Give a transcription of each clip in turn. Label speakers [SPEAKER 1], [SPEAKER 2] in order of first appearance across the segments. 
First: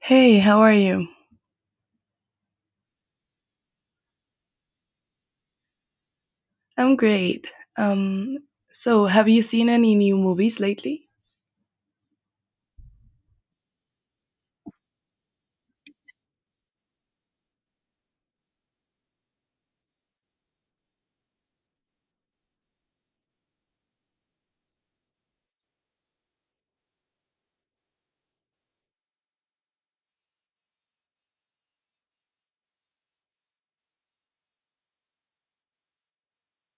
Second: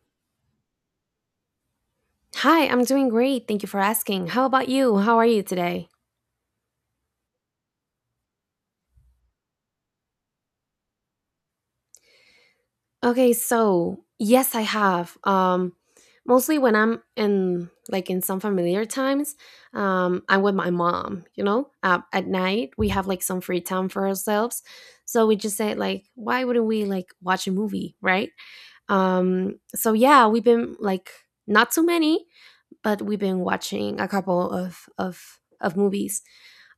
[SPEAKER 1] Hey, how are you?
[SPEAKER 2] Hi, I'm doing great. Thank you for asking. How about you? How are you today?
[SPEAKER 1] I'm great. Um, so have you seen any new movies lately?
[SPEAKER 2] Okay, so yes, I have. Mostly when I'm in like in some familiar times, I'm with my mom. You know, at night we have like some free time for ourselves, so we just say like, why wouldn't we like watch a movie, right? So yeah, we've been like not too many, but we've been watching a couple of movies.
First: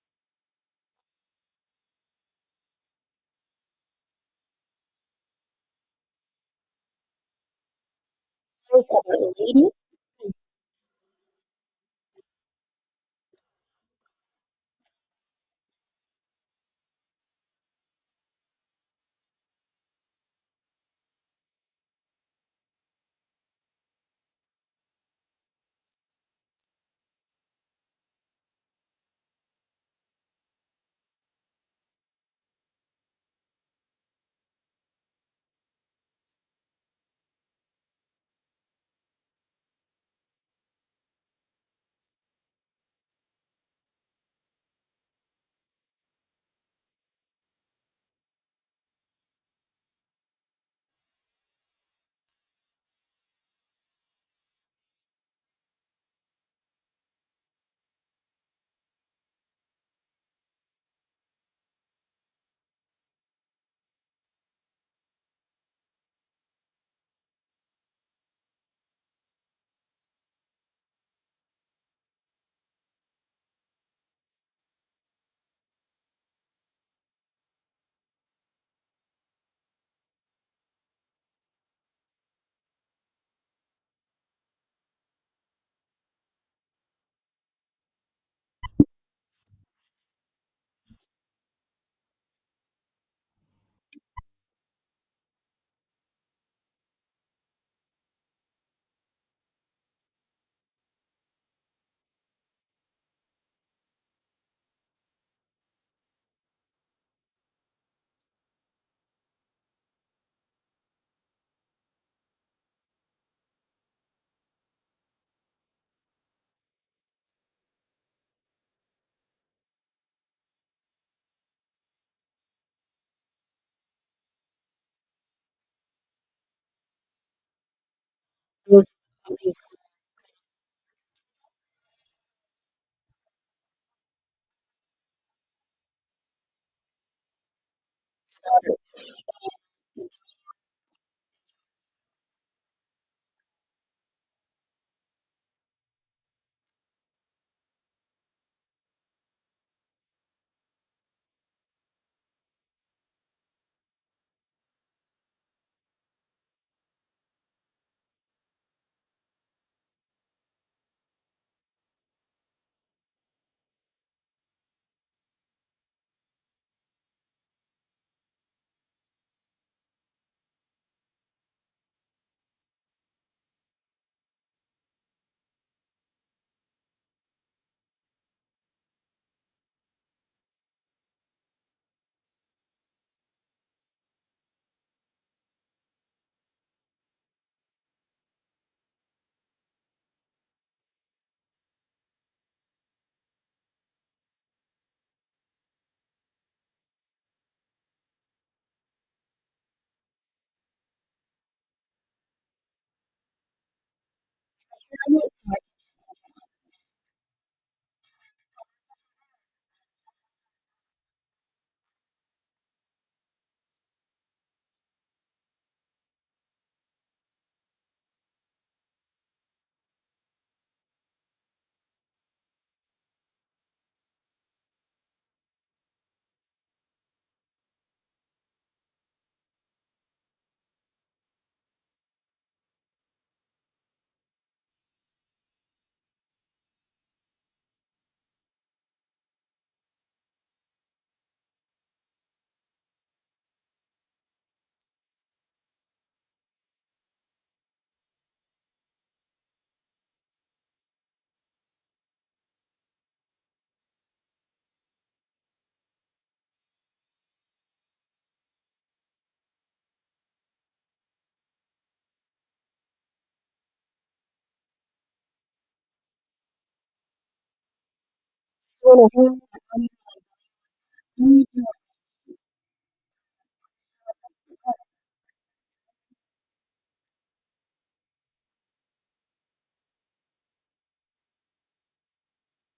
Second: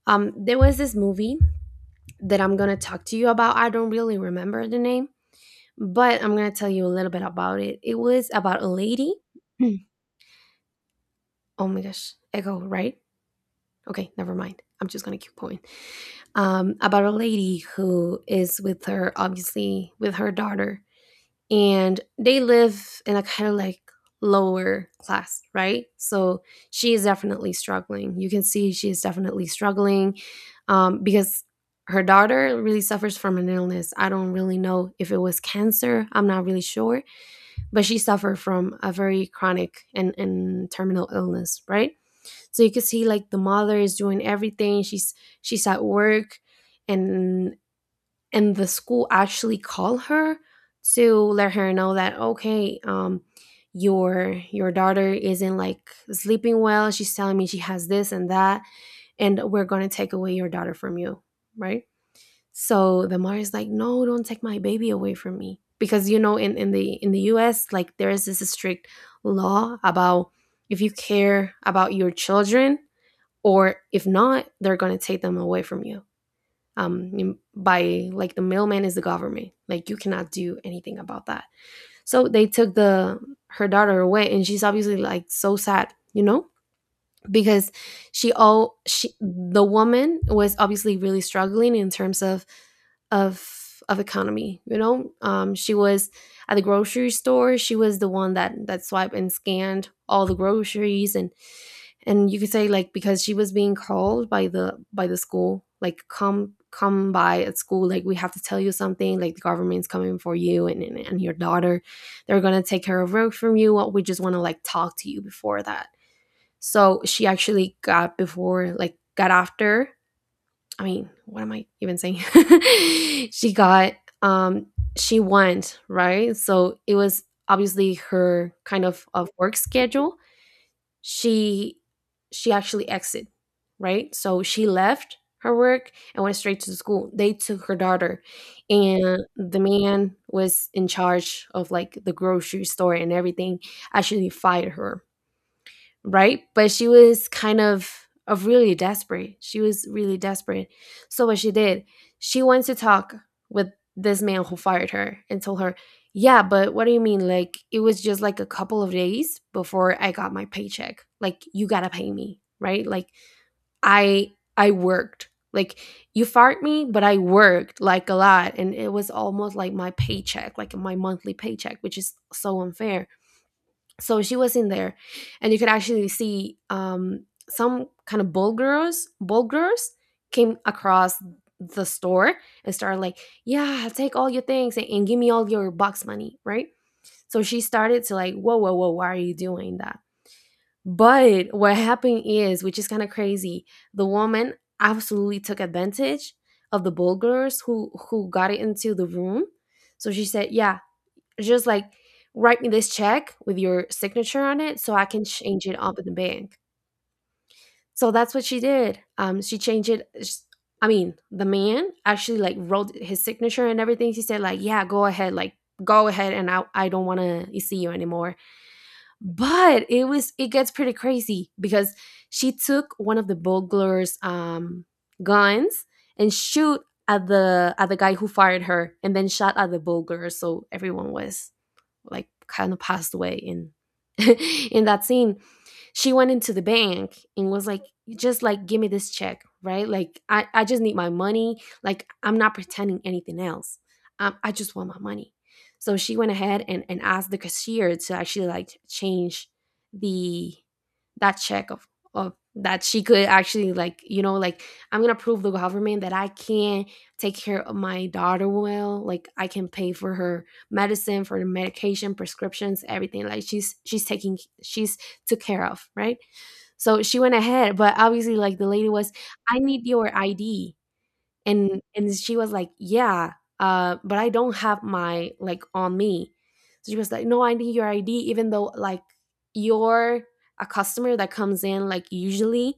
[SPEAKER 2] There was this movie that I'm going to talk to you about. I don't really remember the name, but I'm going to tell you a little bit about it. It was about a lady. Oh my gosh, echo, right? Okay, never mind. I'm just going to keep going. About a lady who is with her, obviously, with her daughter, and they live in a kind of like lower class, right? So she is definitely struggling. You can see she is definitely struggling, because her daughter really suffers from an illness. I don't really know if it was cancer, I'm not really sure, but she suffered from a very chronic and terminal illness, right? So you can see like the mother is doing everything. She's at work, and and the school actually call her to let her know that, okay, your daughter isn't like sleeping well, she's telling me she has this and that, and we're going to take away your daughter from you, right? So the mother is like, no, don't take my baby away from me, because you know, in the US like there is this strict law about if you care about your children or if not they're going to take them away from you. um, by like the mailman is the government. Like you cannot do anything about that. So they took the her daughter away, and she's obviously like so sad, you know, because she all she the woman was obviously really struggling in terms of economy, you know. She was at the grocery store, she was the one that swiped and scanned all the groceries, and you could say like because she was being called by the school, like, come by at school, like we have to tell you something, like the government's coming for you and and your daughter, they're gonna take care of work from you, we just want to like talk to you before that. So she actually got before, like, got after. I mean, what am I even saying? She got, um, she went, right? So it was obviously her kind of work schedule. She, she actually exited, right? So she left her work and went straight to the school. They took her daughter, and the man was in charge of like the grocery store and everything. Actually, fired her, right? But she was kind of really desperate. She was really desperate. So what she did, she went to talk with this man who fired her and told her, "Yeah, but what do you mean? Like it was just like a couple of days before I got my paycheck. Like you got to pay me, right? Like I worked. Like you fired me, but I worked like a lot and it was almost like my paycheck, like my monthly paycheck, which is so unfair." So she was in there and you could actually see, some kind of bulgars came across the store and started like, yeah, take all your things and give me all your box money, right? So she started to like, whoa whoa whoa, why are you doing that? But what happened is, which is kind of crazy, the woman absolutely took advantage of the bulgars who got it into the room. So she said, yeah, just, like, write me this check with your signature on it so I can change it up in the bank. So that's what she did. She changed it, sh I mean, the man actually, like, wrote his signature and everything. He said, like, "Yeah, go ahead, like, go ahead, and I don't wanna see you anymore." But it was, it gets pretty crazy because she took one of the burglar's, guns and shoot at the guy who fired her and then shot at the burglar, so everyone was like kind of passed away in in that scene. She went into the bank and was like, just like give me this check, right? Like I just need my money, like I'm not pretending anything else. I just want my money. So she went ahead and asked the cashier to actually like change the that check of that she could actually like, you know, like, I'm gonna prove the government that I can take care of my daughter well, like I can pay for her medicine, for the medication prescriptions, everything, like she's taking, she's took care of, right? So she went ahead, but obviously, like the lady was, I need your ID. And she was like, yeah, but I don't have my like on me. So she was like, no, I need your ID, even though like you're a customer that comes in, like usually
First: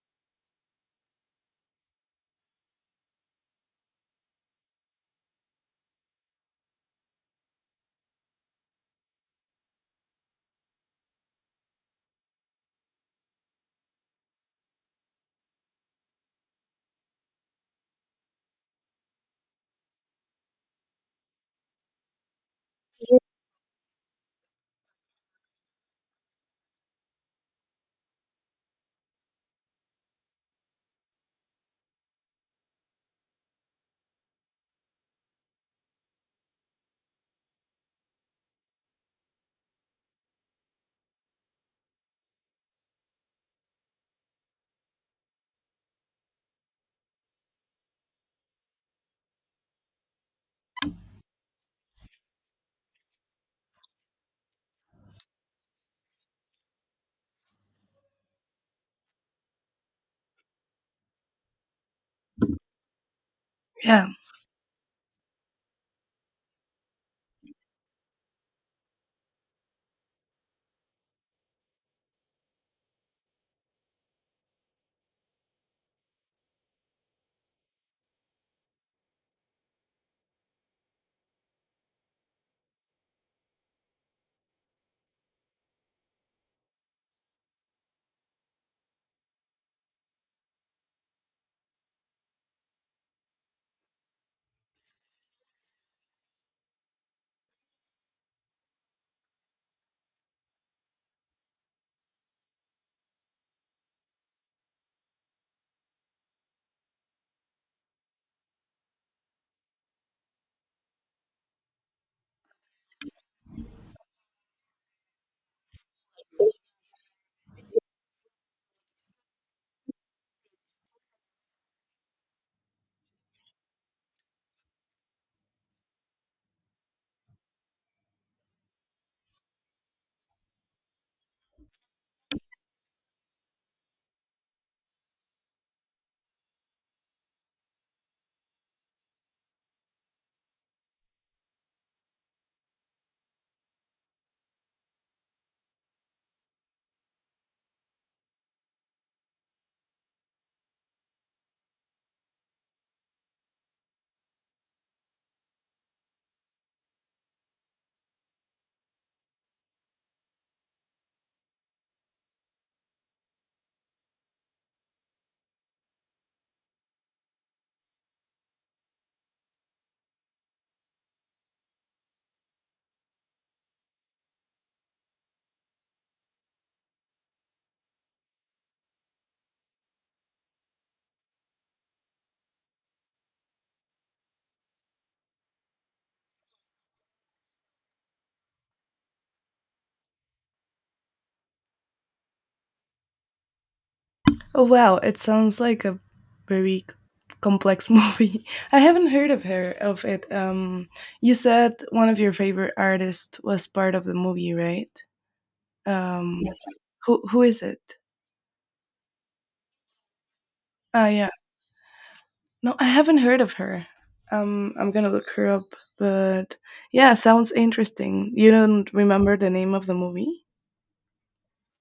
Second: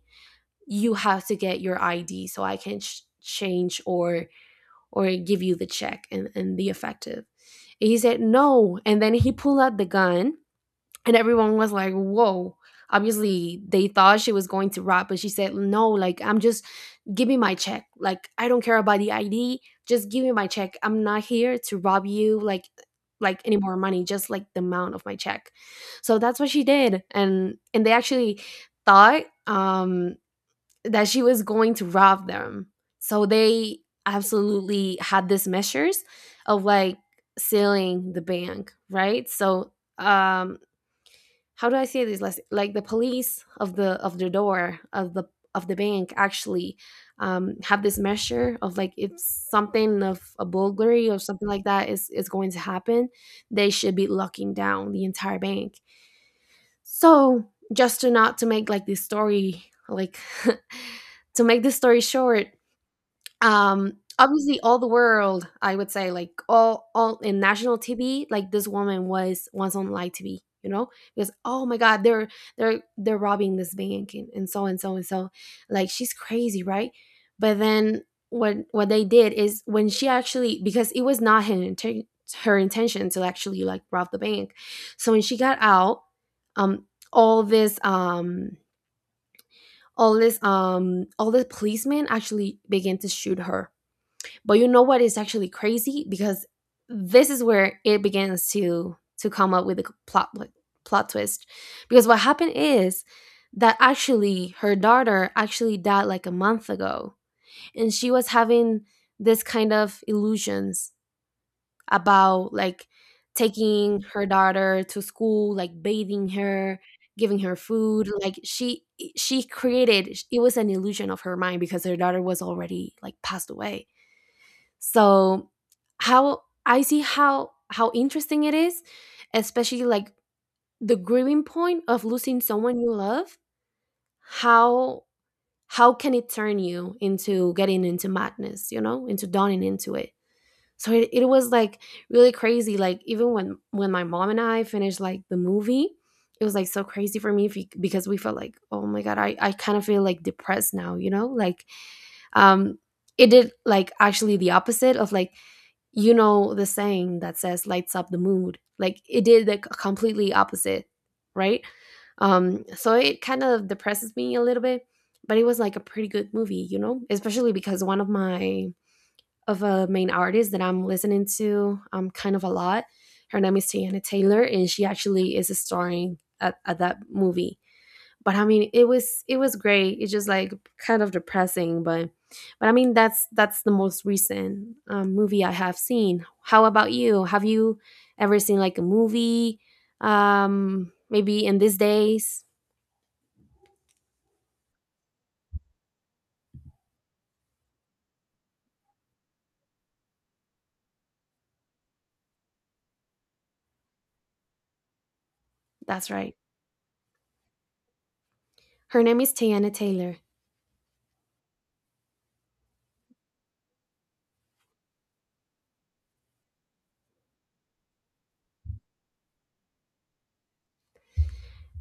[SPEAKER 2] you have to get your ID so I can change or give you the check and the effective. And he said no. And then he pulled out the gun and everyone was like, whoa. Obviously they thought she was going to rob, but she said, no, like I'm just, give me my check, like I don't care about the ID, just give me my check, I'm not here to rob you, like any more money, just like the amount of my check. So that's what she did, and they actually thought, that she was going to rob them, so they absolutely had these measures of like sealing the bank, right? So, um how do I say this? Like the police of the door of the bank actually, have this measure of like if something of a burglary or something like that is going to happen, they should be locking down the entire bank. So just to not to make like this story like to make this story short, um,
[SPEAKER 1] Yeah.
[SPEAKER 2] obviously all the world, I would say, like all in national TV, like this woman was once on live TV, you know? Because oh my god, they're they're robbing this bank and so and so and so. Like she's crazy, right? But then what they did is when she actually, because it was not her her intention to actually like rob the bank. So when she got out, um all this um all this all the policemen actually began to shoot her. But you know what is actually crazy, because this is where it begins to come up with a plot like, plot twist, because what happened is that actually her daughter actually died like a month ago, and she was having this kind of illusions about like taking her daughter to school, like bathing her, giving her food, like she created, it was an illusion of her mind because her daughter was already like passed away. So how I see how interesting it is, especially like the grieving point of losing someone you love. How how can it turn you into getting into madness, you know, into dawning into it? So it was like really crazy. Like even when my mom and I finished like the movie, it was like so crazy for me because we felt like, oh my god, I kind of feel like depressed now, you know? Like, um it did like actually the opposite of like, you know, the saying that says lights up the mood, like it did the completely opposite, right? So it kind of depresses me a little bit, but it was like a pretty good movie, you know, especially because one of my of a main artist that I'm listening to kind of a lot, her name is Tiana Taylor and she actually is starring at that movie. But I mean it was, it was great. It's just like kind of depressing, but I mean that's the most recent movie I have seen. How about you? Have you ever seen like a movie? Maybe in these days.
[SPEAKER 1] Oh wow, it sounds like a very c- complex movie. I haven't heard of her of it. You said one of your favorite artists was part of the movie, right?
[SPEAKER 2] That's right.
[SPEAKER 1] Yes. Who is it?
[SPEAKER 2] Her name is Tiana Taylor.
[SPEAKER 1] Ah, yeah. No, I haven't heard of her. I'm gonna look her up. But yeah, sounds interesting. You don't remember the name of the movie?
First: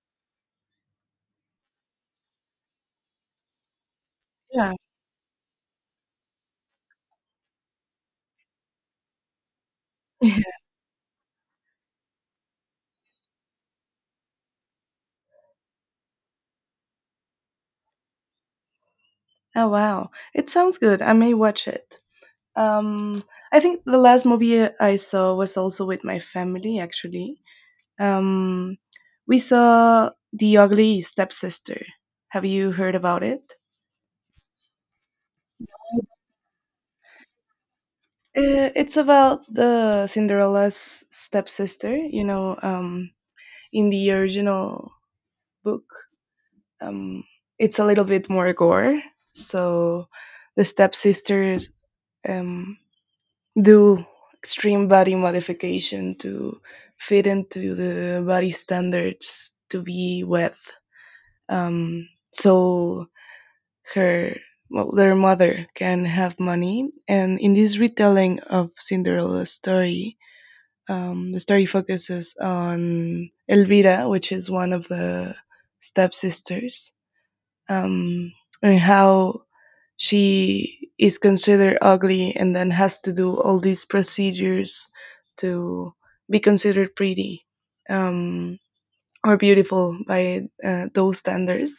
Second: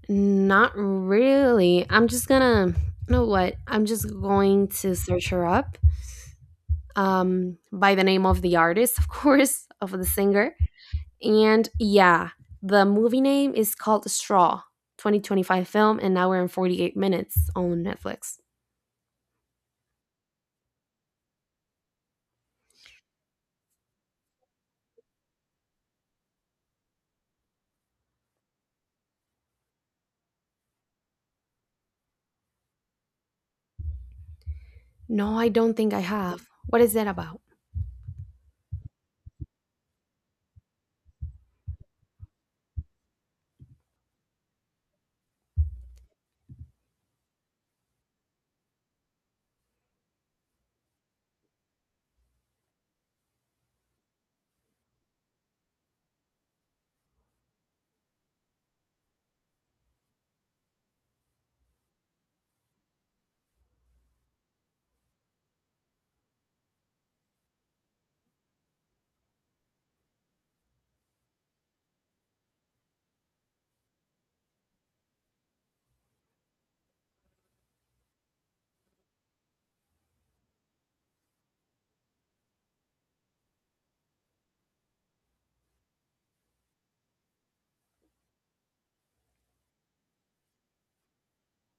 [SPEAKER 2] Not really. I'm just gonna, you know what? I'm just going
[SPEAKER 1] Yeah.
[SPEAKER 2] to search her up. By the name of the artist, of course, of the singer. And yeah, the movie name is called Straw, 2025 film, an hour and 48 minutes on Netflix.
[SPEAKER 1] Oh wow, it sounds good. I may watch it. Um, I think the last movie I saw was also with my family. Actually, um, we saw The Ugly Stepsister. Have you heard about it?
[SPEAKER 2] No, I don't think I have. What is that about?
[SPEAKER 1] It's about the Cinderella's stepsister, in the original book. Um, it's a little bit more gore. So the stepsisters um, do extreme body modification to fit into the body standards to be with. Um, so her, well, their mother can have money. And in this retelling of Cinderella's story, the story focuses on Elvira, which is one of the stepsisters, um, and how she is considered ugly and then has to do all these procedures to be considered pretty um, or beautiful by those standards.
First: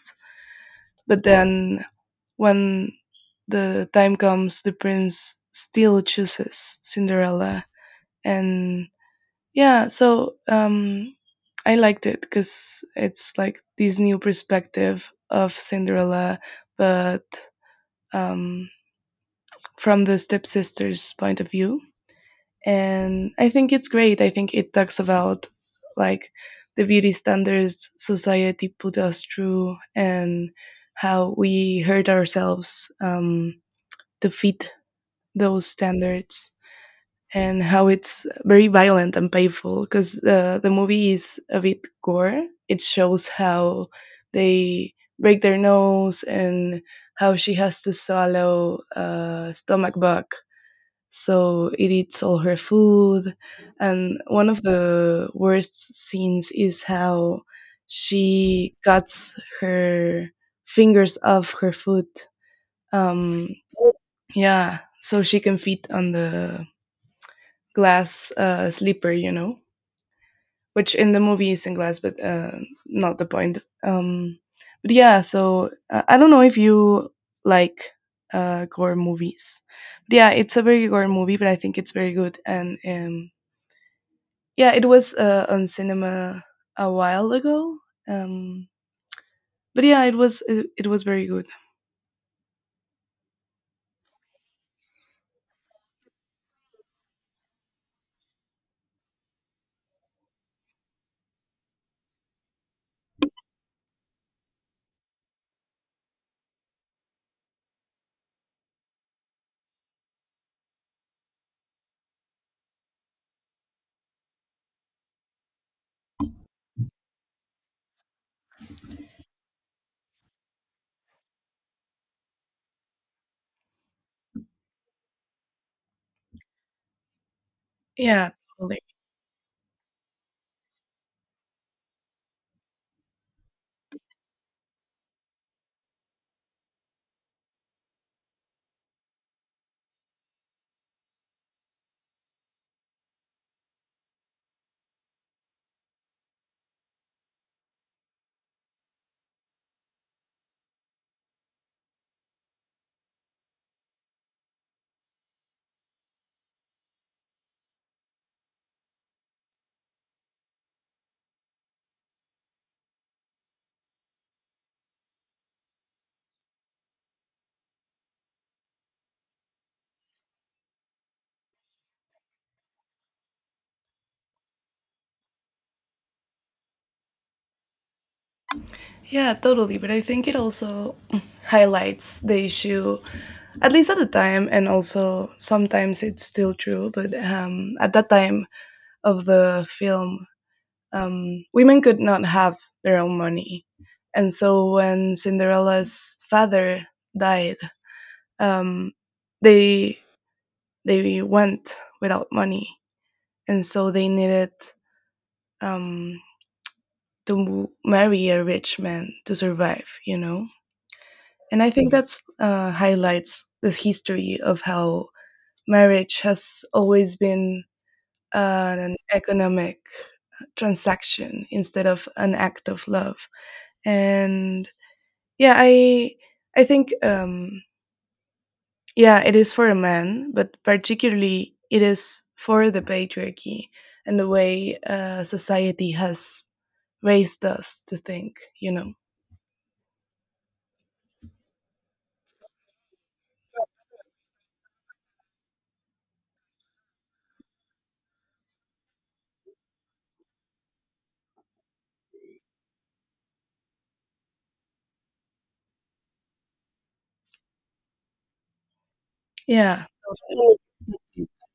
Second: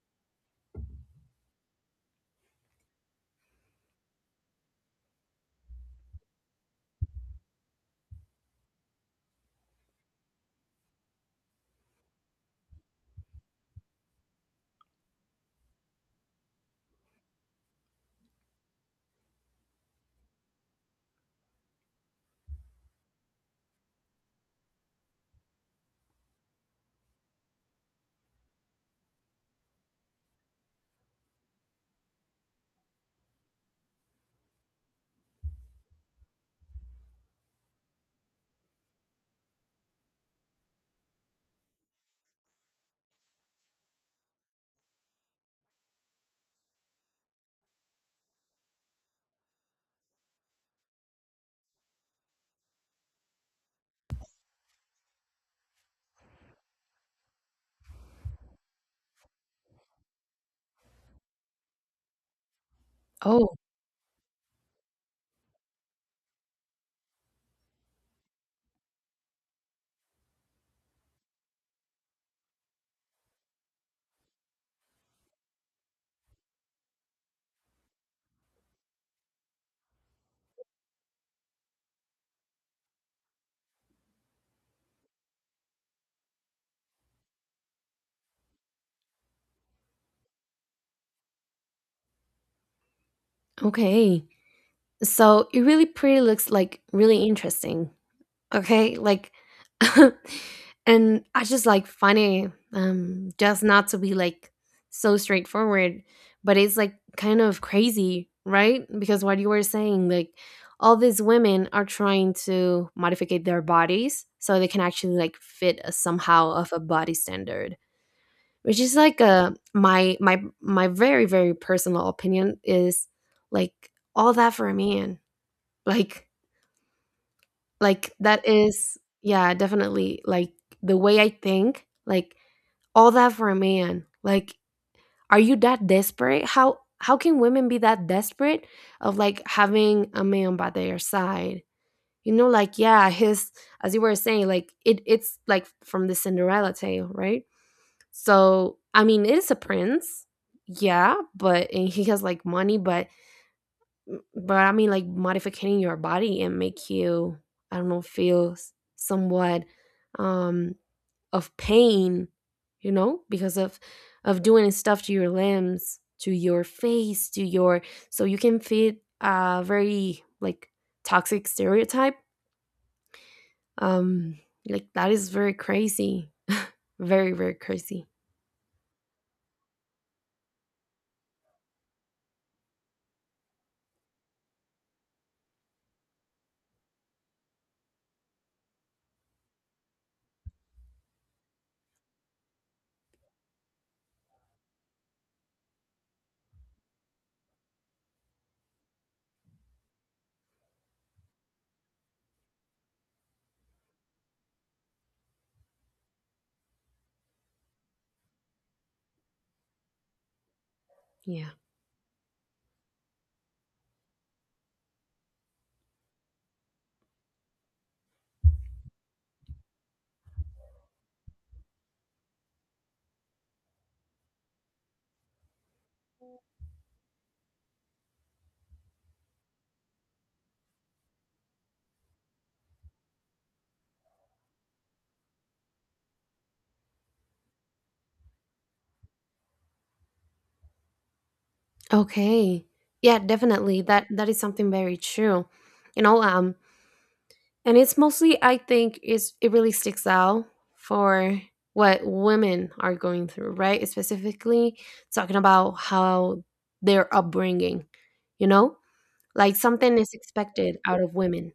[SPEAKER 1] But then when the time comes, the prince still chooses Cinderella and yeah, I liked it because it's like this new perspective of Cinderella, but um, from the stepsister's point of view. And I think it's great. I think it talks about like the beauty standards society put us through and how we hurt ourselves to fit those standards. And how it's very violent and painful because the movie is a bit gore. It shows how they break their nose and how she has to swallow a stomach bug. So it eats all her food. And one of the worst scenes is how she cuts her fingers off her foot. Um,
[SPEAKER 2] Oh,
[SPEAKER 1] yeah, so she can fit on the glass sleeper, you know, which in the movie is in glass, but not the point. But yeah, I don't know if you like gore movies. But yeah, it's a very gore movie, but I think it's very good. And yeah, it was on cinema a while ago. Um, but yeah, it was very good.
[SPEAKER 2] okay. So it really pretty looks like really interesting. Okay, like, and I just like funny, just not to be like so straightforward, but it's like kind of crazy, right? Because what you were saying, like, all these women are trying to modificate their bodies so they can actually like fit a, somehow of a body standard, which is like a my very very personal opinion is like all that for a man, like like,
[SPEAKER 1] Yeah,
[SPEAKER 2] that
[SPEAKER 1] totally.
[SPEAKER 2] is yeah, definitely, like, the way I think, like, all that for a man. Like, are you that desperate? How can women be that desperate of, like, having a man by their side? You know, like, yeah, his as you were saying, like, it's, like, from the Cinderella tale, right? So, I mean, it is a prince, yeah, but and he has, like, money, but M but I mean, like, modifying your body and make you, I don't know, feel s somewhat, um, of pain, you know, because of doing stuff to your limbs, to your face, to your so you can fit a very, like, toxic stereotype. Um, like, that is very crazy. Very, very crazy.
[SPEAKER 1] Yeah, totally. But I think it also highlights the issue at least at the time and also sometimes it's still true but at that time of the film women could not have their own money, and so when Cinderella's father died, um, they they went without money and so they needed um, to marry a rich man to survive, you know.
[SPEAKER 2] Yeah.
[SPEAKER 1] And I think that's, highlights the history of how marriage has always been an economic transaction instead of an act of love. And yeah i i think yeah, it is for a man, but particularly it is for the patriarchy, and the way society has raised us to think, you know.
[SPEAKER 2] Okay. Yeah, definitely. That is something very true. You know, and it's mostly I think is it really sticks out for what women are going through, right? Specifically talking about how their upbringing, you know? Like
[SPEAKER 1] Yeah,
[SPEAKER 2] something is expected out of women.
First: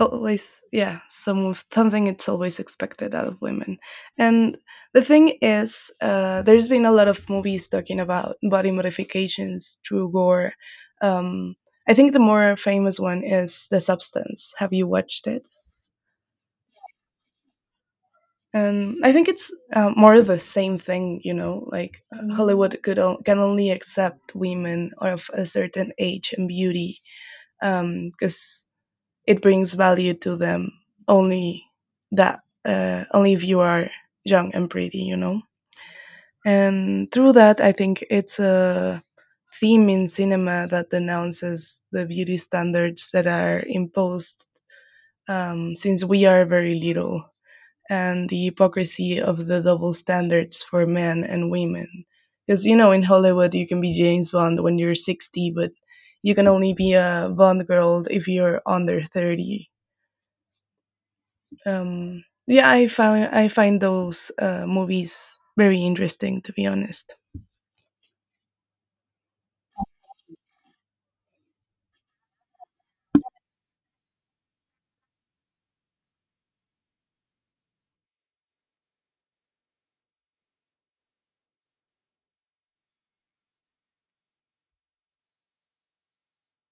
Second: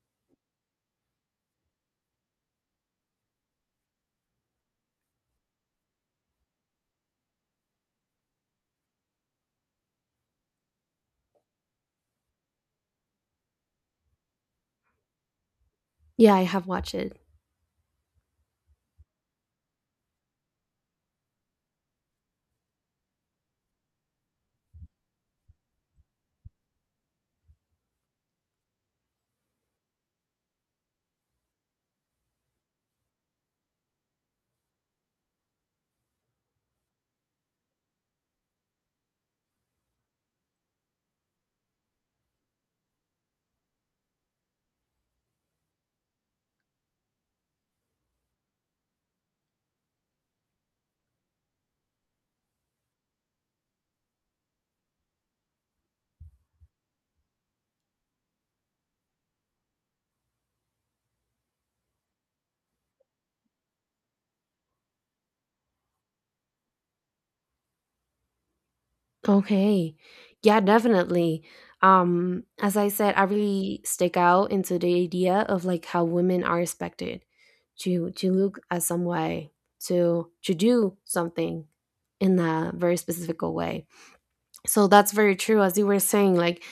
[SPEAKER 1] always. Yeah, something, it's always expected out of women. And the thing is, there's been a lot of movies talking about body modifications through gore. um, I think the more famous one is The Substance. Have you watched it?
[SPEAKER 2] Yeah, I have watched it.
[SPEAKER 1] And I think it's, more of the same thing, you know, like, Hollywood can only accept women of a certain age and beauty because it brings value to them. only that Only if you are young and pretty, you know. And through that, I think it's a theme in cinema that denounces the beauty standards that are imposed since we are very little, and the hypocrisy of the double standards for men and women. Because you know, in Hollywood you can be James Bond when you're 60, but you can only be a Bond girl if you're under 30. Yeah, I find those movies very interesting, to be honest.
[SPEAKER 2] Okay. Yeah, definitely. As I said, I really stick out into the idea of like how women are expected to look at some way, to do something in a very specific way. So that's very true as you were saying, like,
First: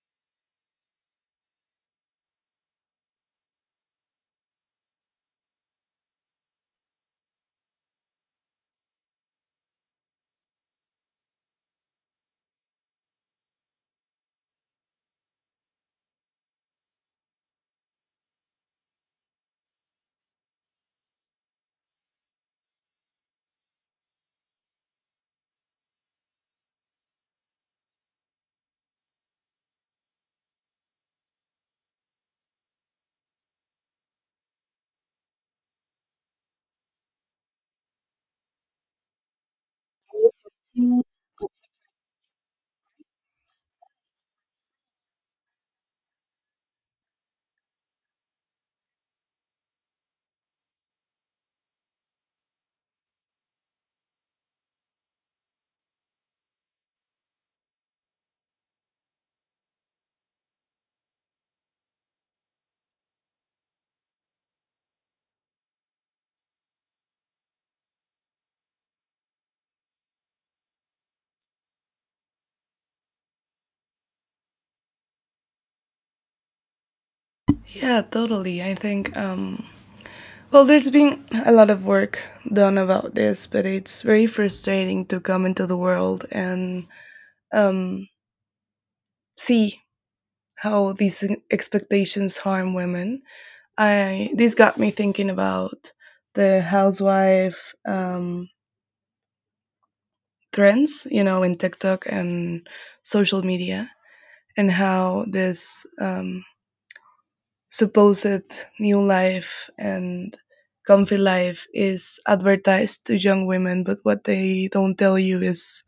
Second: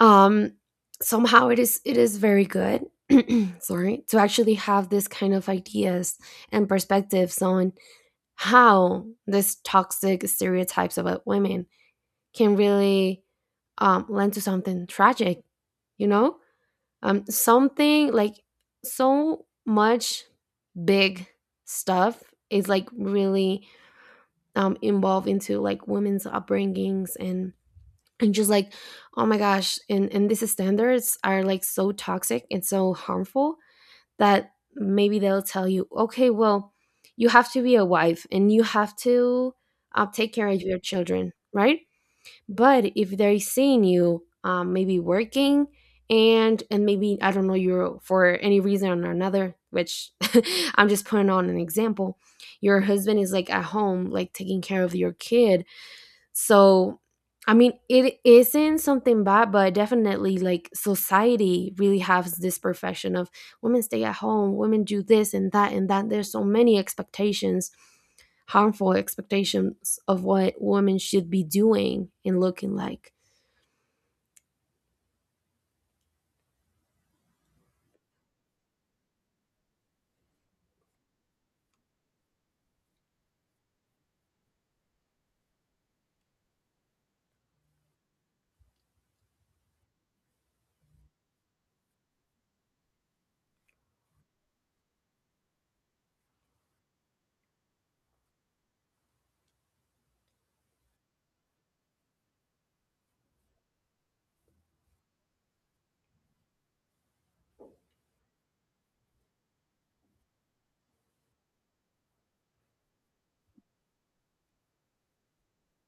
[SPEAKER 2] um somehow it is very good sorry to actually have this kind of ideas and perspectives on how this toxic stereotypes about women can really lend to something tragic, you know, something like so much big stuff is like really involved into like women's upbringings, and just like, oh my gosh, and these standards are like so toxic and so harmful that maybe they'll tell you, okay, well, you have to be a wife and you have to take care of your children, right? But if they're seeing you maybe working, and maybe I don't know, you're for any reason or another, which I'm just putting on an example, your husband is like at home like taking care of your kid. So, I mean, it isn't something bad, but definitely like society really has this perfection of women stay at home, women do this and that and that. There's so many expectations, harmful expectations of what women should be doing and looking like.
[SPEAKER 1] Yeah, totally. I think, well, there's been a lot of work done about this, but it's very frustrating to come into the world and um, see how these expectations harm women. I, this got me thinking about the housewife trends, you know, in TikTok and social media, and how this supposed new life and comfy life is advertised to young women. But what they don't tell you is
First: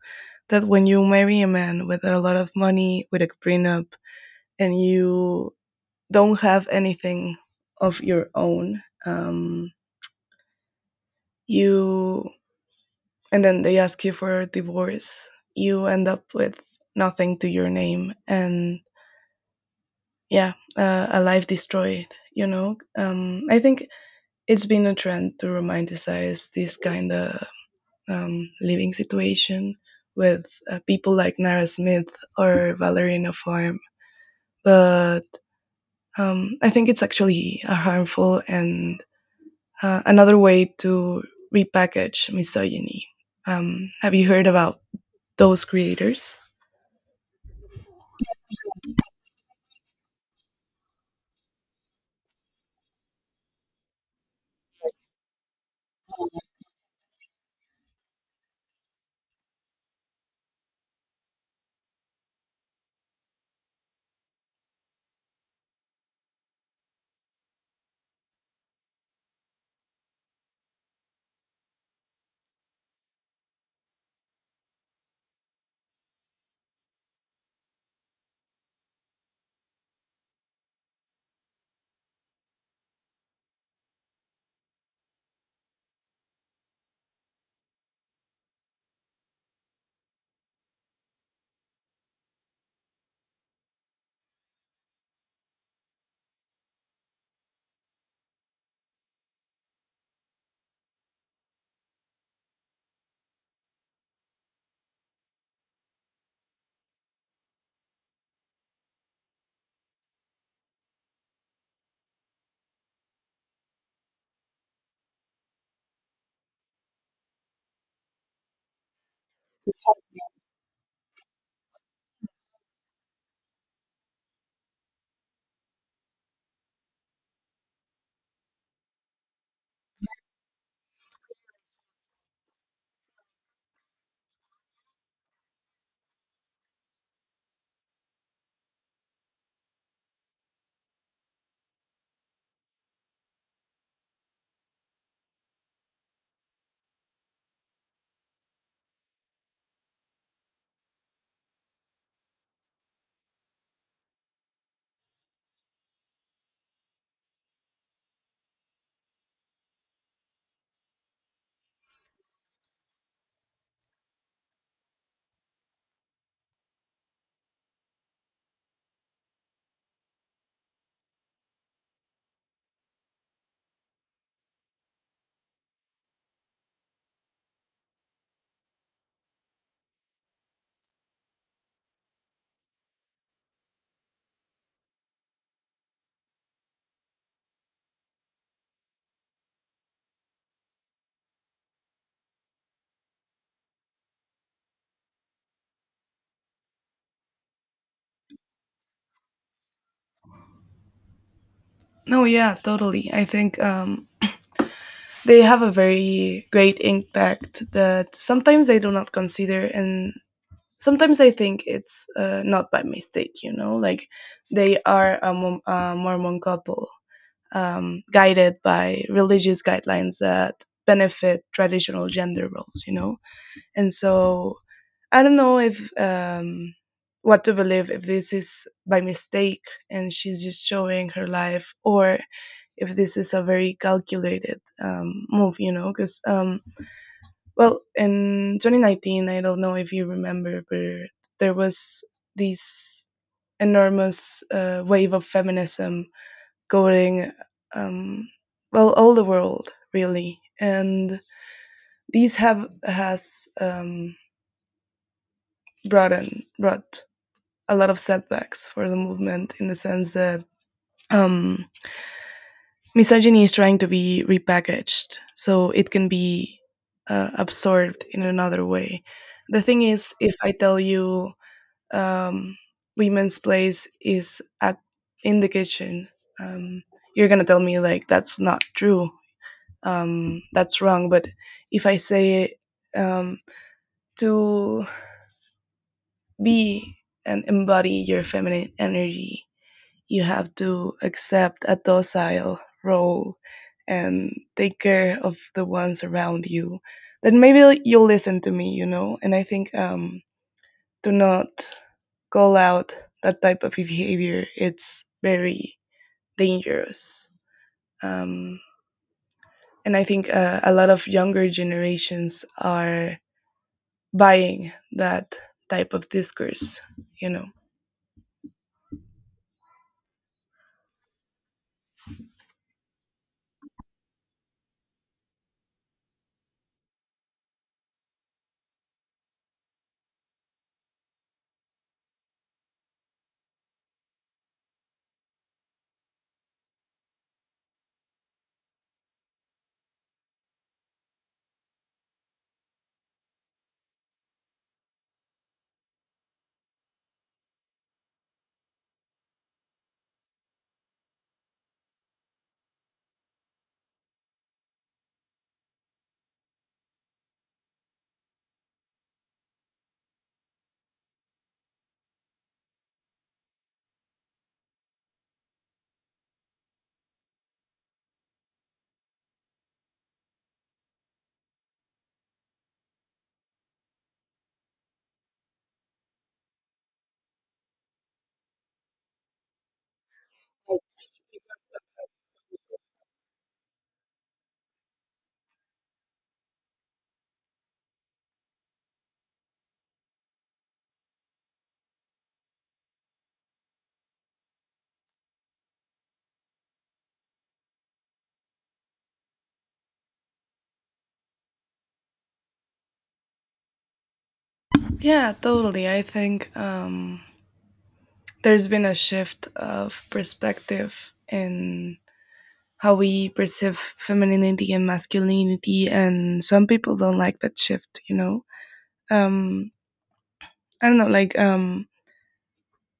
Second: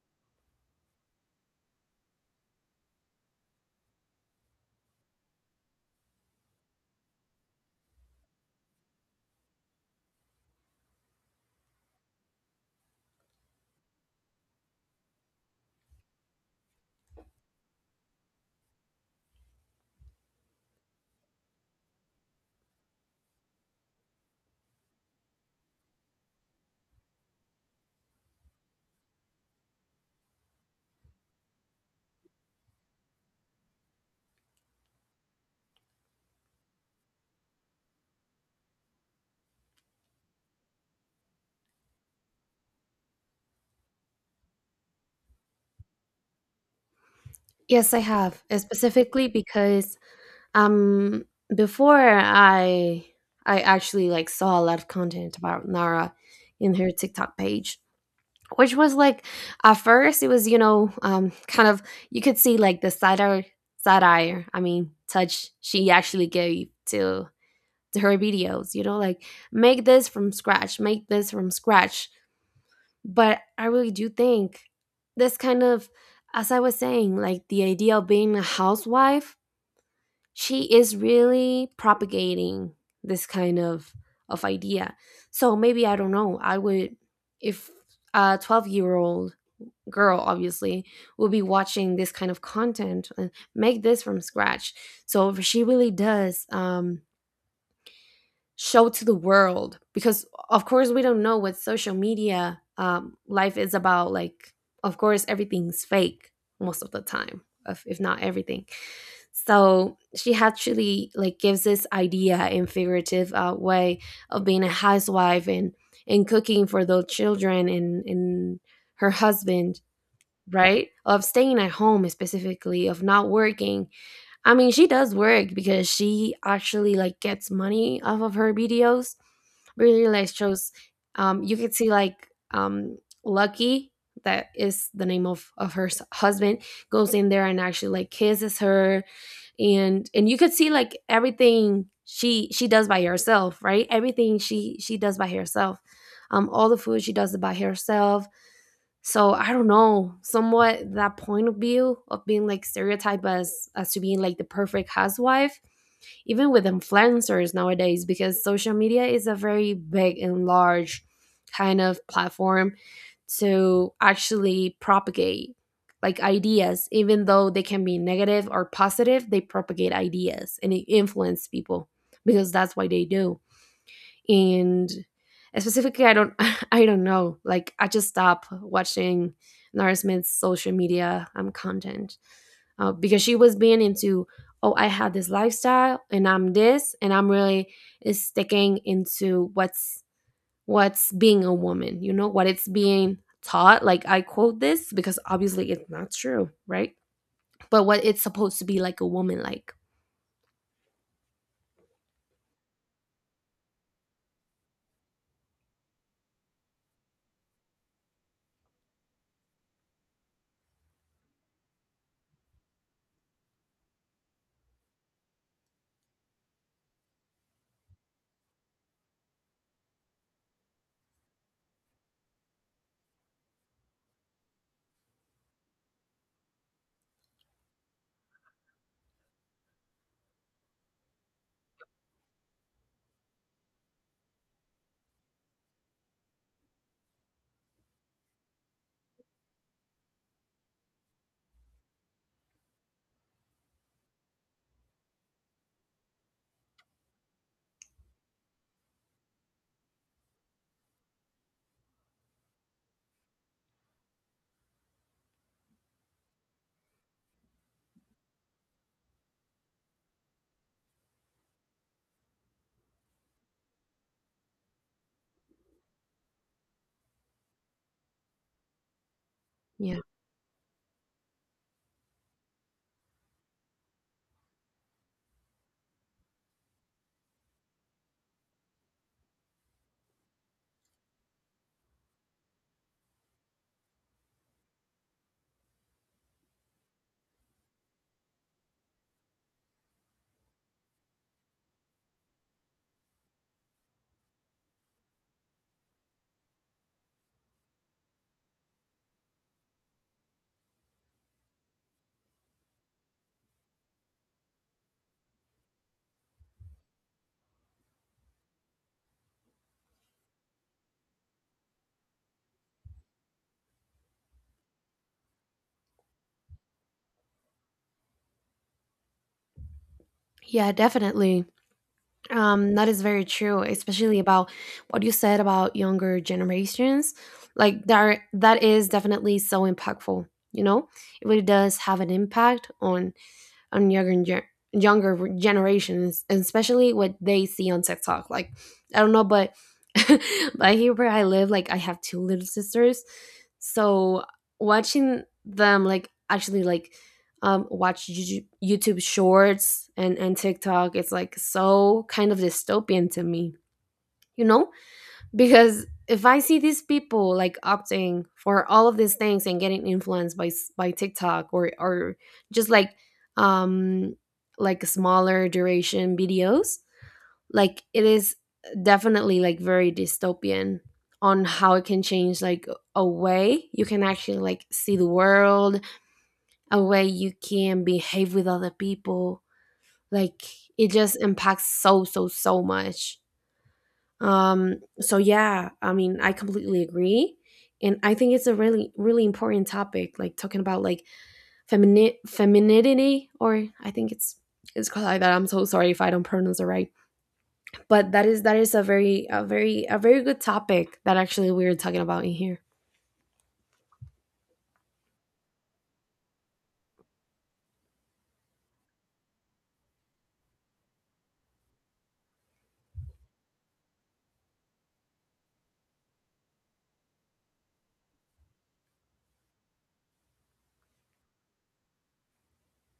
[SPEAKER 1] that when you marry a man with a lot of money with a prenup, and you don't have anything of your own, you, and then they ask you for a divorce, you end up with nothing to your name, and yeah, a life destroyed, you know. I think it's been a trend to romanticize this kind of living situation with, people like Nara Smith or Valerina Farm. But I think it's actually a harmful and, another way to repackage misogyny. Have you heard about those creators?
[SPEAKER 2] Yes, I have. Specifically because um before I actually like saw a lot of content about Nara in her TikTok page, which was like at first it was, you know, kind of you could see like the satire satire, I mean, touch she actually gave to her videos, you know, like make this from scratch, make this from scratch. But I really do think this kind of, as I was saying, like the idea of being a housewife, she is really propagating this kind of idea. So maybe I don't know I would, if a 12-year-old girl obviously will be watching this kind of content and make this from scratch, so if she really does show to the world, because of course we don't know what social media life is about, like of course everything's fake most of the time, if not everything. So she actually like gives this idea in figurative way of being a housewife and cooking for those children and her husband, right? Of staying at home, specifically of not working. I mean, she does work because she actually like gets money off of her videos. Really like shows. You can see like Lucky, that is the name of her s- husband, goes in there and actually like kisses her, and you could see like everything she does by herself, right? Everything she does by herself. All the food she does it by herself. So I don't know, somewhat that point of view of being like stereotyped as to being like the perfect housewife, even with influencers nowadays, because social media is a very big and large kind of platform to actually propagate like ideas, even though they can be negative or positive, they propagate ideas and it influence people because that's why they do. And specifically I don't I don't know, like I just stopped watching Nara Smith's social media content because she was being into, oh, I have this lifestyle and I'm this and I'm really is sticking into what's being a woman, you know what it's being taught, like I quote this because obviously it's not true, right? But what it's supposed to be like a woman like
[SPEAKER 1] No, yeah, totally. I think they have a very great impact that sometimes they do not consider, and sometimes I think it's, not by mistake, you know, like they are a, a Mormon couple guided by religious guidelines that benefit traditional gender roles, you know. And so I don't know if, what to believe, if this is by mistake and she's just showing her life, or if this is a very calculated move, you know. Because well, in 2019, I don't know if you remember, but there was this enormous wave of feminism going, um, well, all the world really. And these have has brought a lot of setbacks for the movement in the sense that um, misogyny is trying to be repackaged so it can be absorbed in another way. The thing
[SPEAKER 2] yeah
[SPEAKER 1] is, if I tell you um, women's place is at in the kitchen. Um, you're gonna tell me like that's not true, that's wrong. But if I say um, to be and embody your feminine energy, you have to accept a docile role and take care of the ones around you. Then maybe you'll listen to me, you know. And I think to not call out that type of behavior, it's very dangerous. Um, and I think, a lot of younger generations are buying that type of discourse, you know.
[SPEAKER 2] yeah definitely. That is very true, especially about what you said about younger generations. Like there, that is definitely so impactful. You know, it really does have an impact on younger gen- younger generations, especially what they see on TikTok. Like I don't know, but but here where I live, like I have two little sisters, so watching them like actually like watch Yu- YouTube Shorts and TikTok, it's like so kind of dystopian to me, you know, because if I see these people like opting for all of these things and getting influenced by s- by TikTok or just um like smaller duration videos, like it is definitely like very dystopian on how it can change like a way you can actually like see the world, a way you can behave with other people, like it just impacts so so so much. So yeah, I mean, I completely agree. And I think it's a really, really important topic, like talking about like femini- femininity, or I think it's called like that. I'm so sorry if I don't pronounce it right, but that is a very, a very, a very good topic that actually we are talking about in here.
[SPEAKER 1] Yeah, totally. I think there's been a shift of perspective in how we perceive femininity and masculinity, and some people don't like that shift, you know? Um, I don't know, like,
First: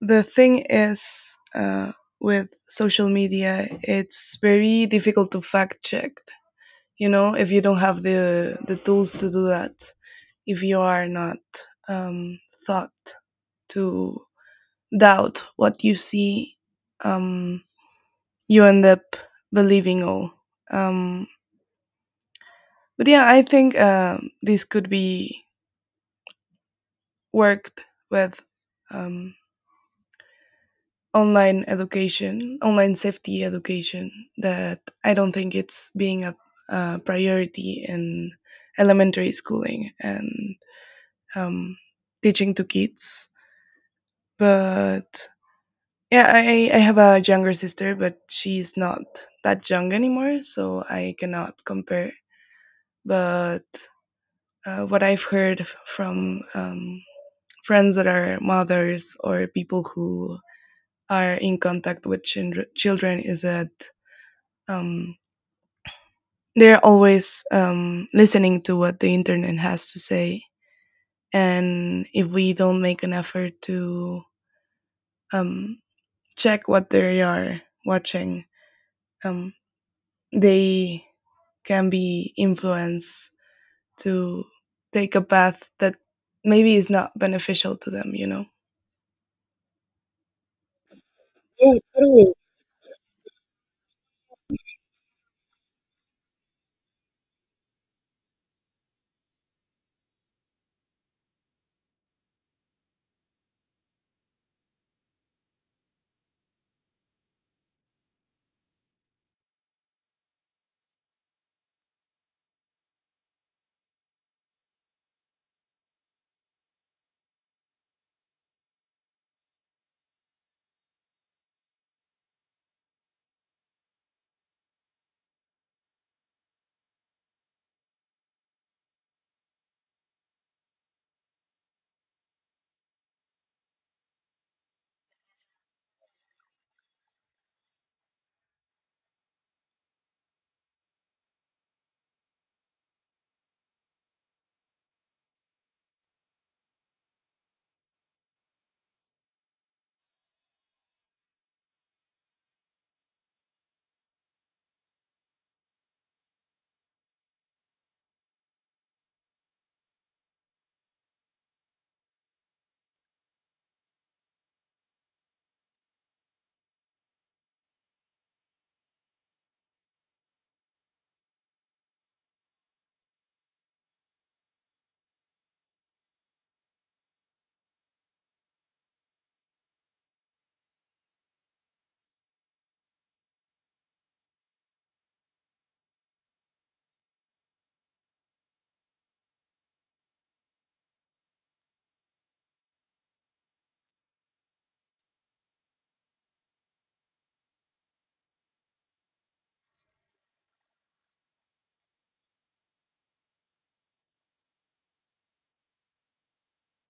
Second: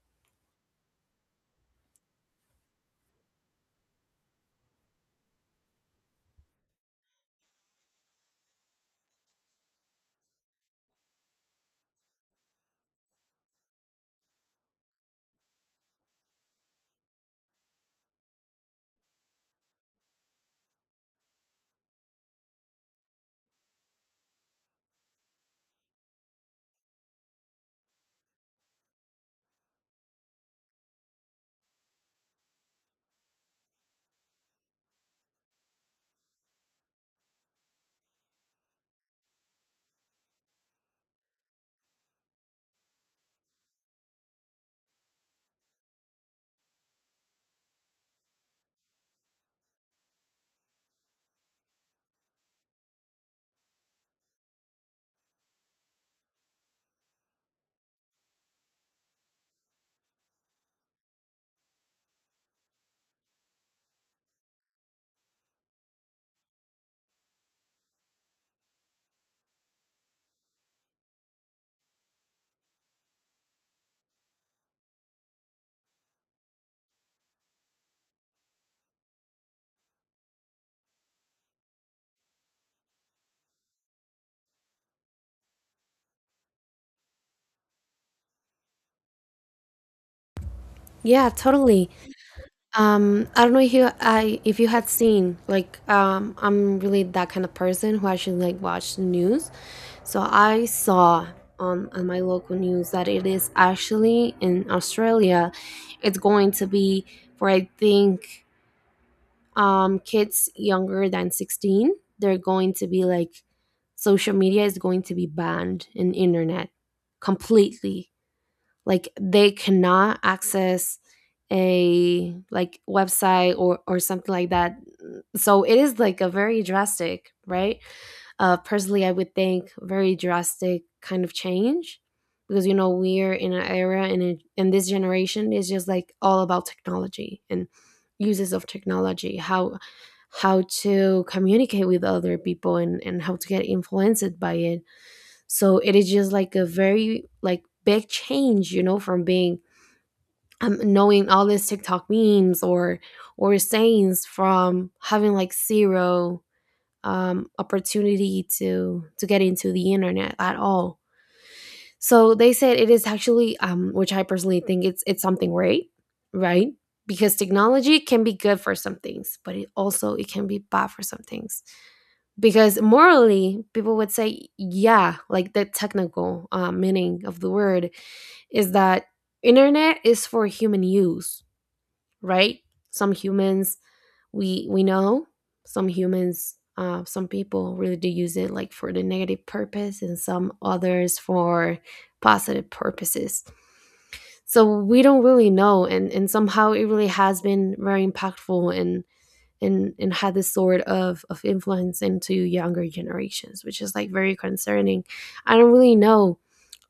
[SPEAKER 1] the thing is, with social media it's very difficult to fact check, you know, if you don't have the tools to do that, if you are not um, thought to doubt what you see, um, you end up believing all. um, but yeah, I think this could be worked with um, online education, online safety education, that I don't think it's being a priority in elementary schooling and um, teaching to kids. But yeah, I have a younger sister, but she's not that young anymore, so I cannot compare. But what I've heard from friends that are mothers or people who are in contact with children is that um, they're always listening to what the internet has to say. And if we don't make an effort to um, check what they are watching, um, they can be influenced to take a path that maybe is not beneficial to them, you know.
[SPEAKER 2] Yeah,
[SPEAKER 1] Yeah,
[SPEAKER 2] totally.
[SPEAKER 1] totally.
[SPEAKER 2] I don't know if you I if you had seen like I'm really that kind of person who actually like watch the news. So I saw on my local news that it is actually in Australia. It's going to be for I think kids younger than 16. They're going to be like social media is going to be banned in internet completely. Like they cannot access a like website or something like that, so it is like a very drastic, right? Uh personally I would think very drastic kind of change, because you know we're in an era and in this generation is just like all about technology and uses of technology, how to communicate with other people and how to get influenced by it. So it is just like a very like big change, you know, from being knowing all these TikTok memes or sayings from having like zero opportunity to get into the internet at all. So they said it is actually, which I personally think it's something great, right? Because technology can be good for some things, but it also it can be bad for some things. Because morally, people would say, yeah, like the technical meaning of the word is that internet is for human use, right? Some humans, we know some humans, some people really do use it like for the negative purpose, and some others for positive purposes. So we don't really know, and somehow it really has been very impactful and had this sort of influence into younger generations, which is like very concerning. I don't really know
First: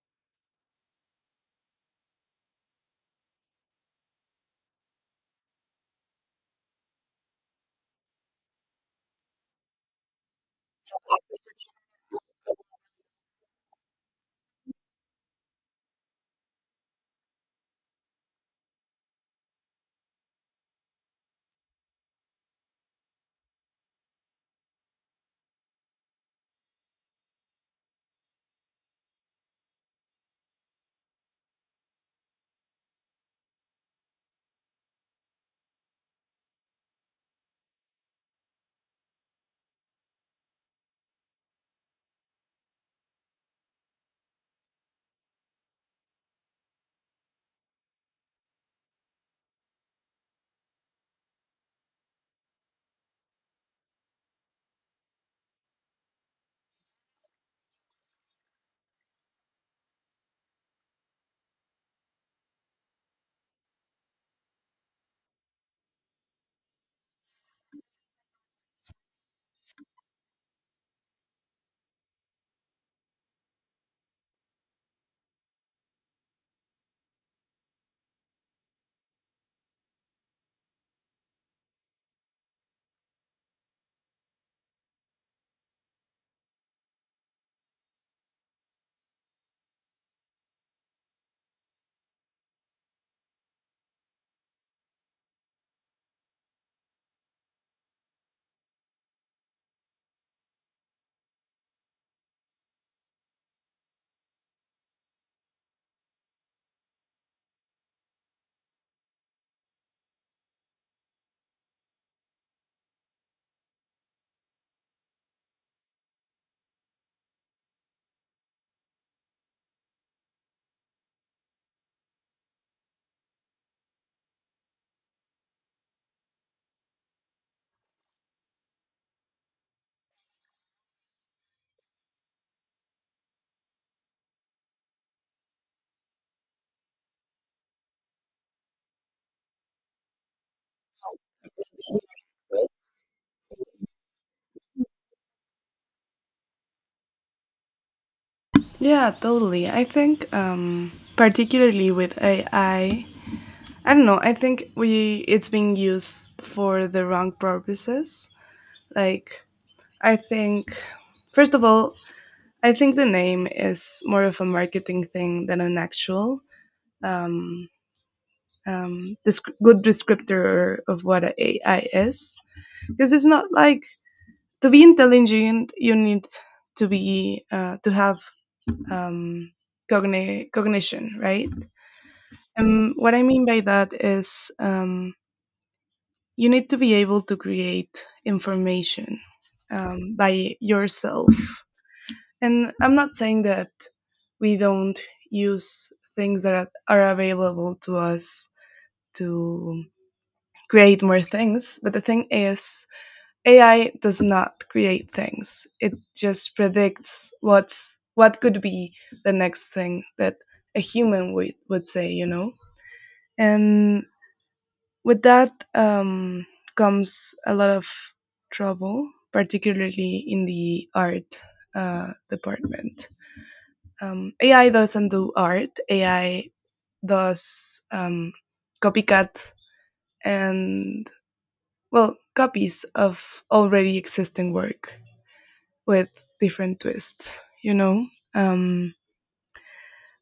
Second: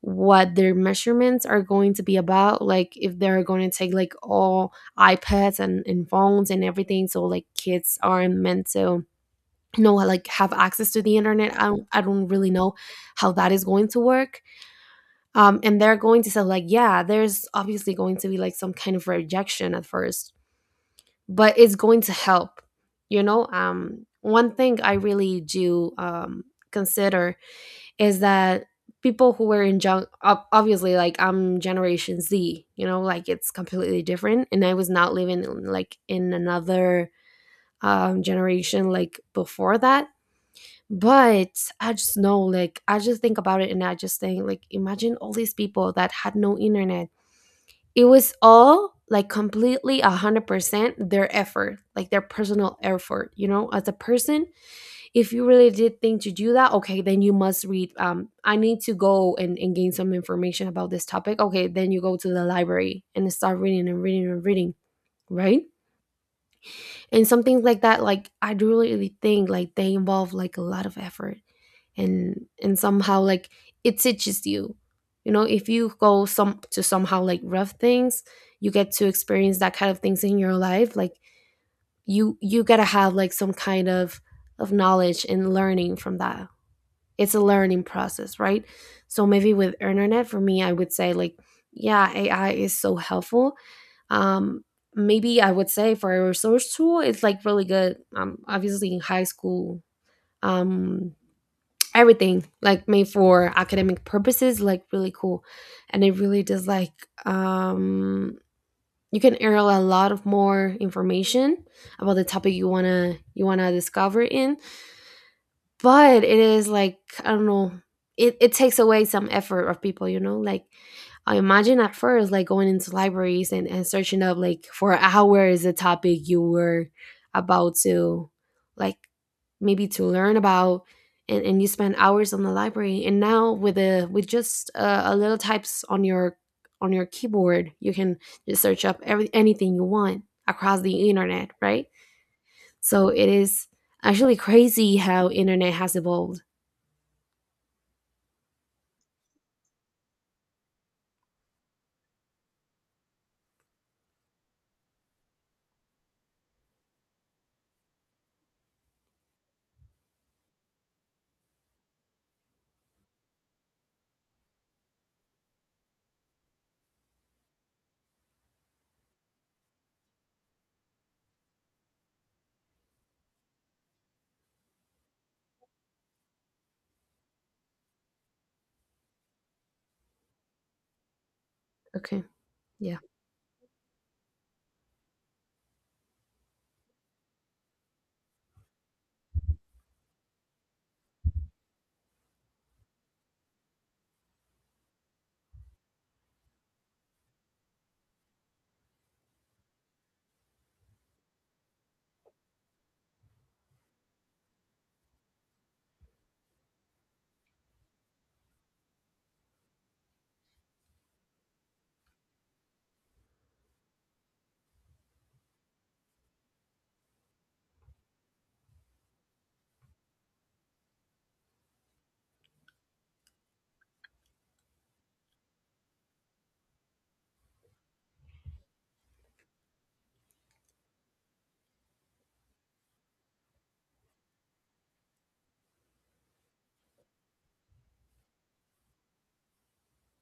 [SPEAKER 2] what their measurements are going to be about, like if they're going to take like all ipads and phones and everything, so like kids aren't meant to know, like have access to the internet. I don't really know how that is going to work. And they're going to say like, yeah, there's obviously going to be like some kind of rejection at first, but it's going to help, you know. One thing I really do consider is that people who were in junk obviously, like I'm generation z, you know, like it's completely different, and I was not living in, like in another generation like before that. But I just know, like I just think about it, and I just think like, imagine all these people that had no internet. It was all like completely 100% their effort, like their personal effort, you know, as a person. If you really did think to do that, okay, then you must read. I need to go and gain some information about this topic. Okay, then you go to the library and start reading and reading and reading, right? And some things like that, like I do really think like they involve like a lot of effort. And somehow like it teaches you, you know. If you go some to somehow like rough things, you get to experience that kind of things in your life. Like you gotta have like some kind of knowledge and learning from that. It's a learning process, right? So maybe with internet, for me I would say like, yeah, ai is so helpful. um Maybe I would say, for a resource tool it's like really good. Obviously in high school, um everything like made for academic purposes, like really cool. And it really does like, um you can earn a lot of more information about the topic you want to discover in. But it is like, I don't know, it takes away some effort of people, you know. Like I imagine at first like going into libraries and searching up like for hours the topic you were about to, like maybe to learn about. And you spend hours on the library, and now with a with just a little types on your keyboard, you can just search up anything you want across the internet, right? So it is actually crazy how internet has evolved.
[SPEAKER 1] Yeah, totally. I think particularly with AI, I don't know, I think we it's being used for the wrong purposes. Like I think, first of all, I think the name is more of a marketing thing than an actual um, good descriptor of what a AI is. Because it's not like, to be intelligent, you need to be, to have, um, cognition, right?
[SPEAKER 2] Okay.
[SPEAKER 1] And
[SPEAKER 2] Yeah.
[SPEAKER 1] what I mean by that is you need to be able to create information by yourself. And I'm not saying that we don't use things that are available to us to create more things, but the thing is, AI does not create things. It just predicts what's what could be the next thing that a human would say, you know? And with that, comes a lot of trouble, particularly in the art, department. Um, AI doesn't do art. AI does, copycat and, well, copies of already existing work with different twists. You know, um,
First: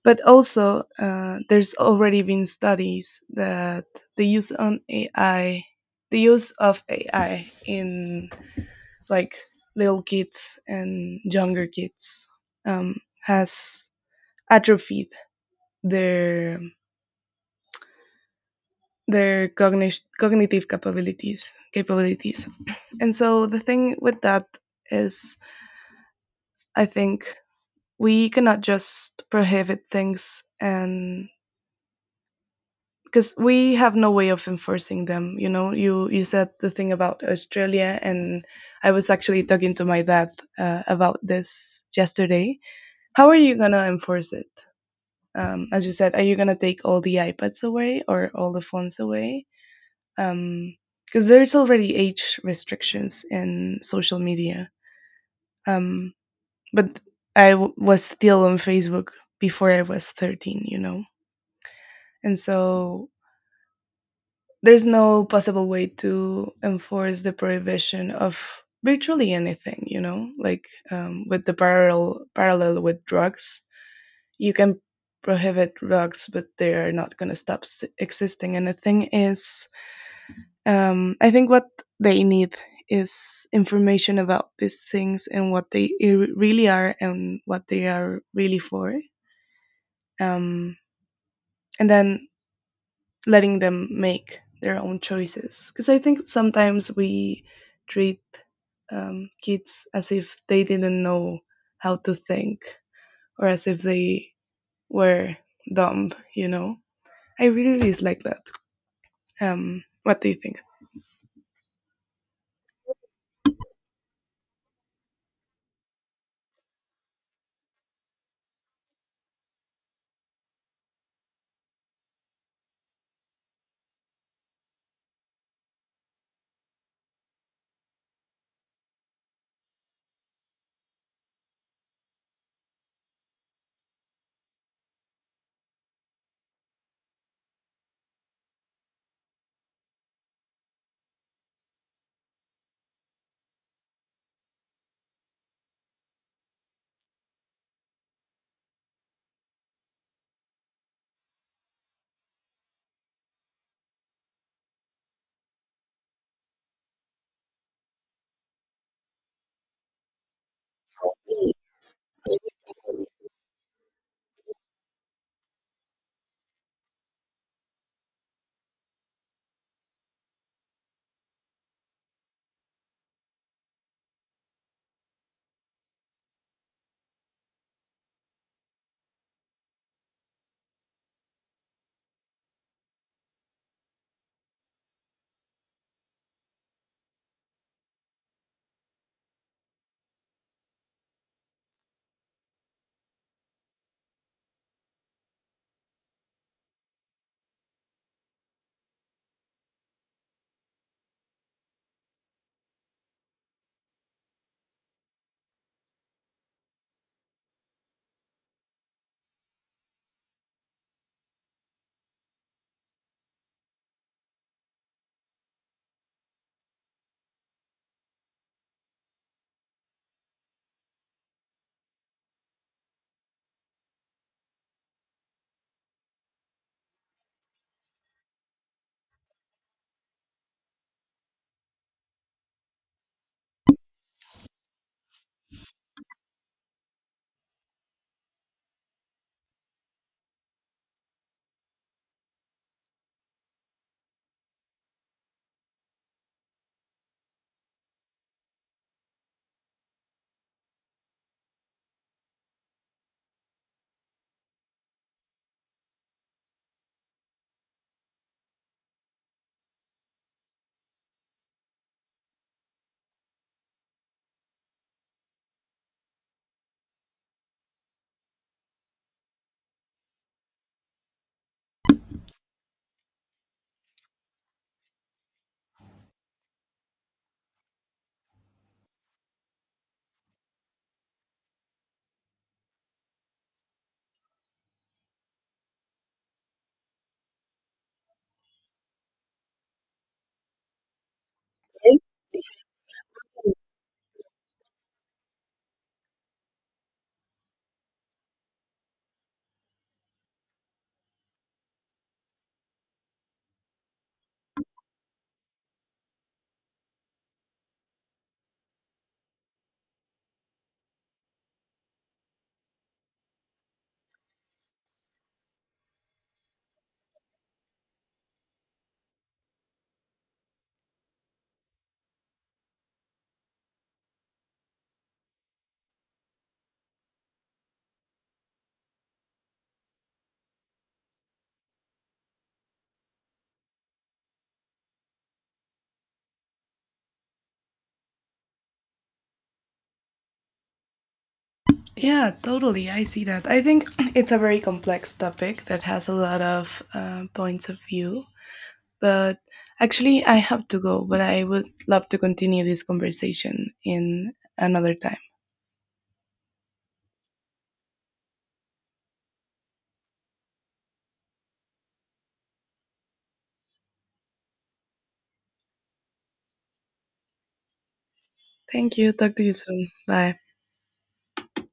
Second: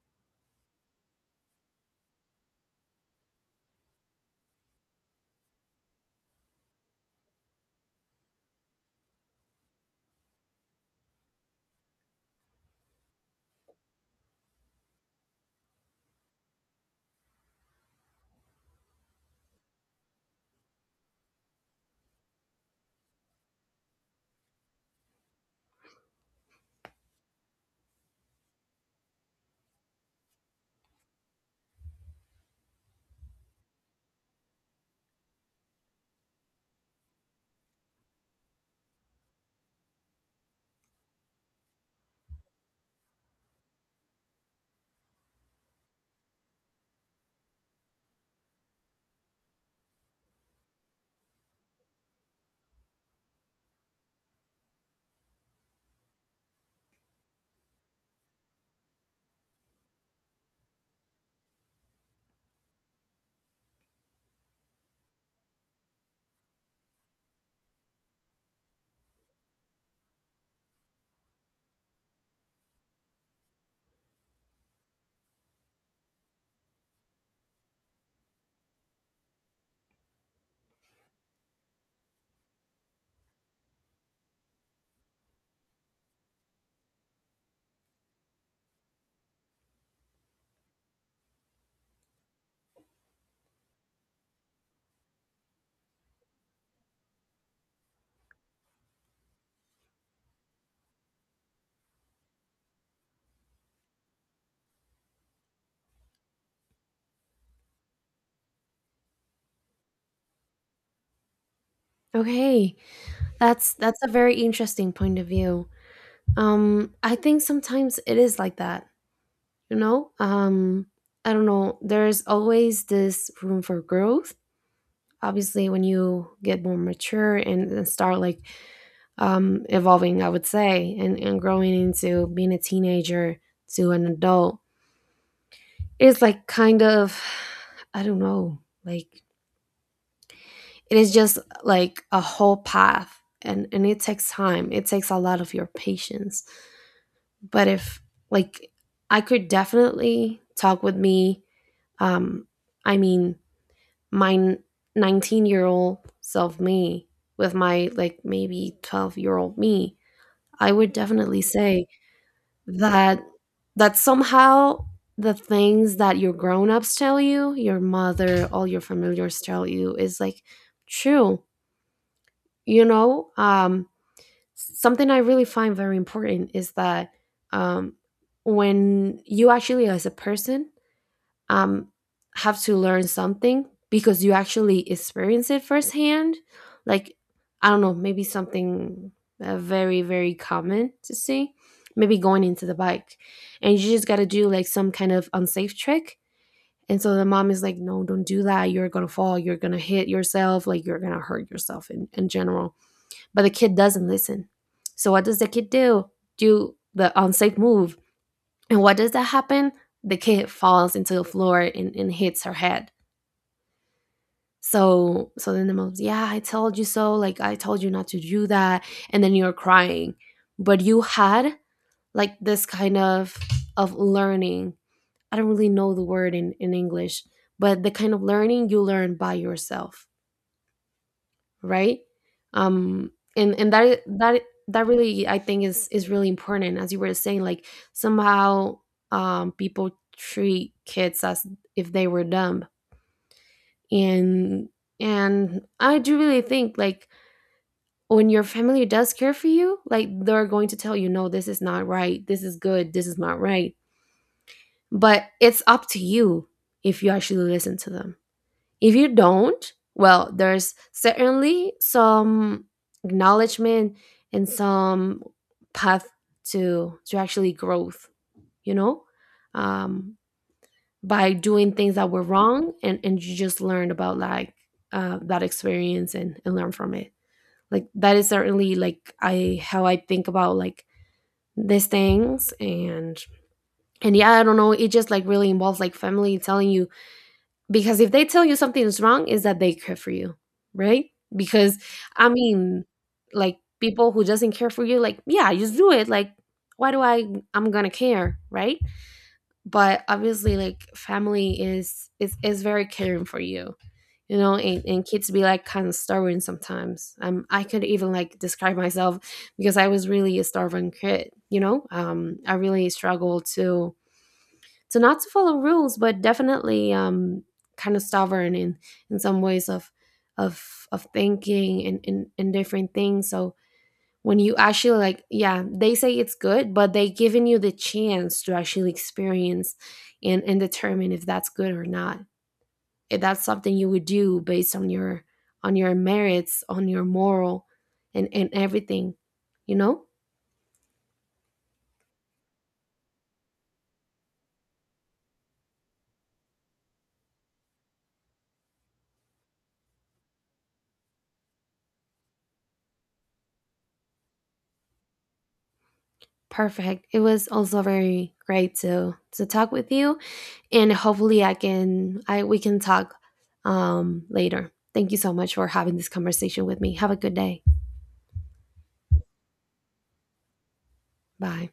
[SPEAKER 1] but also, there's already been studies that the use on AI, the use of AI in like little kids and younger kids um, has atrophied their their cognitive capabilities. And so the thing with that is, I think we cannot just prohibit things, and because we have no way of enforcing them, you know. You said the thing about Australia, and I was actually talking to my dad, about this yesterday. How are you gonna enforce it? Um, as you said, are you gonna take all the iPads away or all the phones away? Um, because there's already age restrictions in social media, um, but I was still on Facebook before I was 13, you know. And so there's no possible way to enforce the prohibition of virtually anything, you know, like, with the parallel with drugs. You can prohibit drugs but they are not going to stop existing. And the thing is, um, I think what they need is information about these things and what they really are and what they are really for. Um, and then letting them make their own choices. Because I think sometimes we treat, kids as if they didn't know how to think, or as if they were dumb, you know? I really dislike that. What do you think?
[SPEAKER 2] Okay. That's a very interesting point of view. I think sometimes it is like that, you know? I don't know. There's always this room for growth. Obviously, when you get more mature and start like evolving, I would say, and growing into being a teenager to an adult, it's like kind of, I don't know, like it is just like a whole path, and it takes time, it takes a lot of your patience. But if like, I could definitely talk with me, um I mean, my 19-year-old self me, with my like maybe 12-year-old me, I would definitely say that, that somehow the things that your grown-ups tell you, your mother, all your familiars tell you is like true, you know. Something I really find very important is that, um, when you actually, as a person, um, have to learn something because you actually experience it firsthand, like, I don't know, maybe something very, very common to see, maybe going into the bike, and you just got to do like some kind of unsafe trick. And so the mom is like, no, don't do that. You're going to fall. You're going to hit yourself. Like, you're going to hurt yourself in general, but the kid doesn't listen. So what does the kid do? Do the unsafe move. And what does that happen? The kid falls into the floor and hits her head. So then the mom's, yeah, I told you so. Like I told you not to do that. And then you're crying. But you had like this kind of learning. I don't really know the word in English, but the kind of learning you learn by yourself. Right. And that that really I think is really important. As you were saying, like somehow people treat kids as if they were dumb. And I do really think like, when your family does care for you, like they're going to tell you, no, this is not right, this is good, this is not right. But it's up to you if you actually listen to them. If you don't, well, there's certainly some acknowledgement and some path to actually growth, you know. um, by doing things that were wrong, and you just learned about like that experience, and learn from it. Like that is certainly like I, how I think about like these things. And yeah, I don't know. It just like really involves like family telling you, because if they tell you something is wrong, is that they care for you, right? Because I mean, like people who doesn't care for you, like, yeah, just do it. Like why do I? I'm gonna care, right? But obviously, like family is very caring for you, you know. And kids be like kind of stubborn sometimes. I could even like describe myself, because I was really a stubborn kid, you know. I really struggled to, so not to follow rules, but definitely kind of stubborn in some ways of thinking, and and different things. So when you actually like, yeah, they say it's good, but they giving you the chance to actually experience, and determine if that's good or not, if that's something you would do based on your merits, on your moral, and everything, you know.
[SPEAKER 1] Yeah, totally. I see that. I think it's a very complex topic that has a lot of points of view. But actually, I have to go, but I would love to continue this conversation in another time.
[SPEAKER 2] Perfect, it was also very great to talk with you. And hopefully I can, I we can talk later. Thank you so much for having this conversation with me. Have a good day.
[SPEAKER 1] Thank you. Talk to you soon. Bye.
[SPEAKER 2] Bye.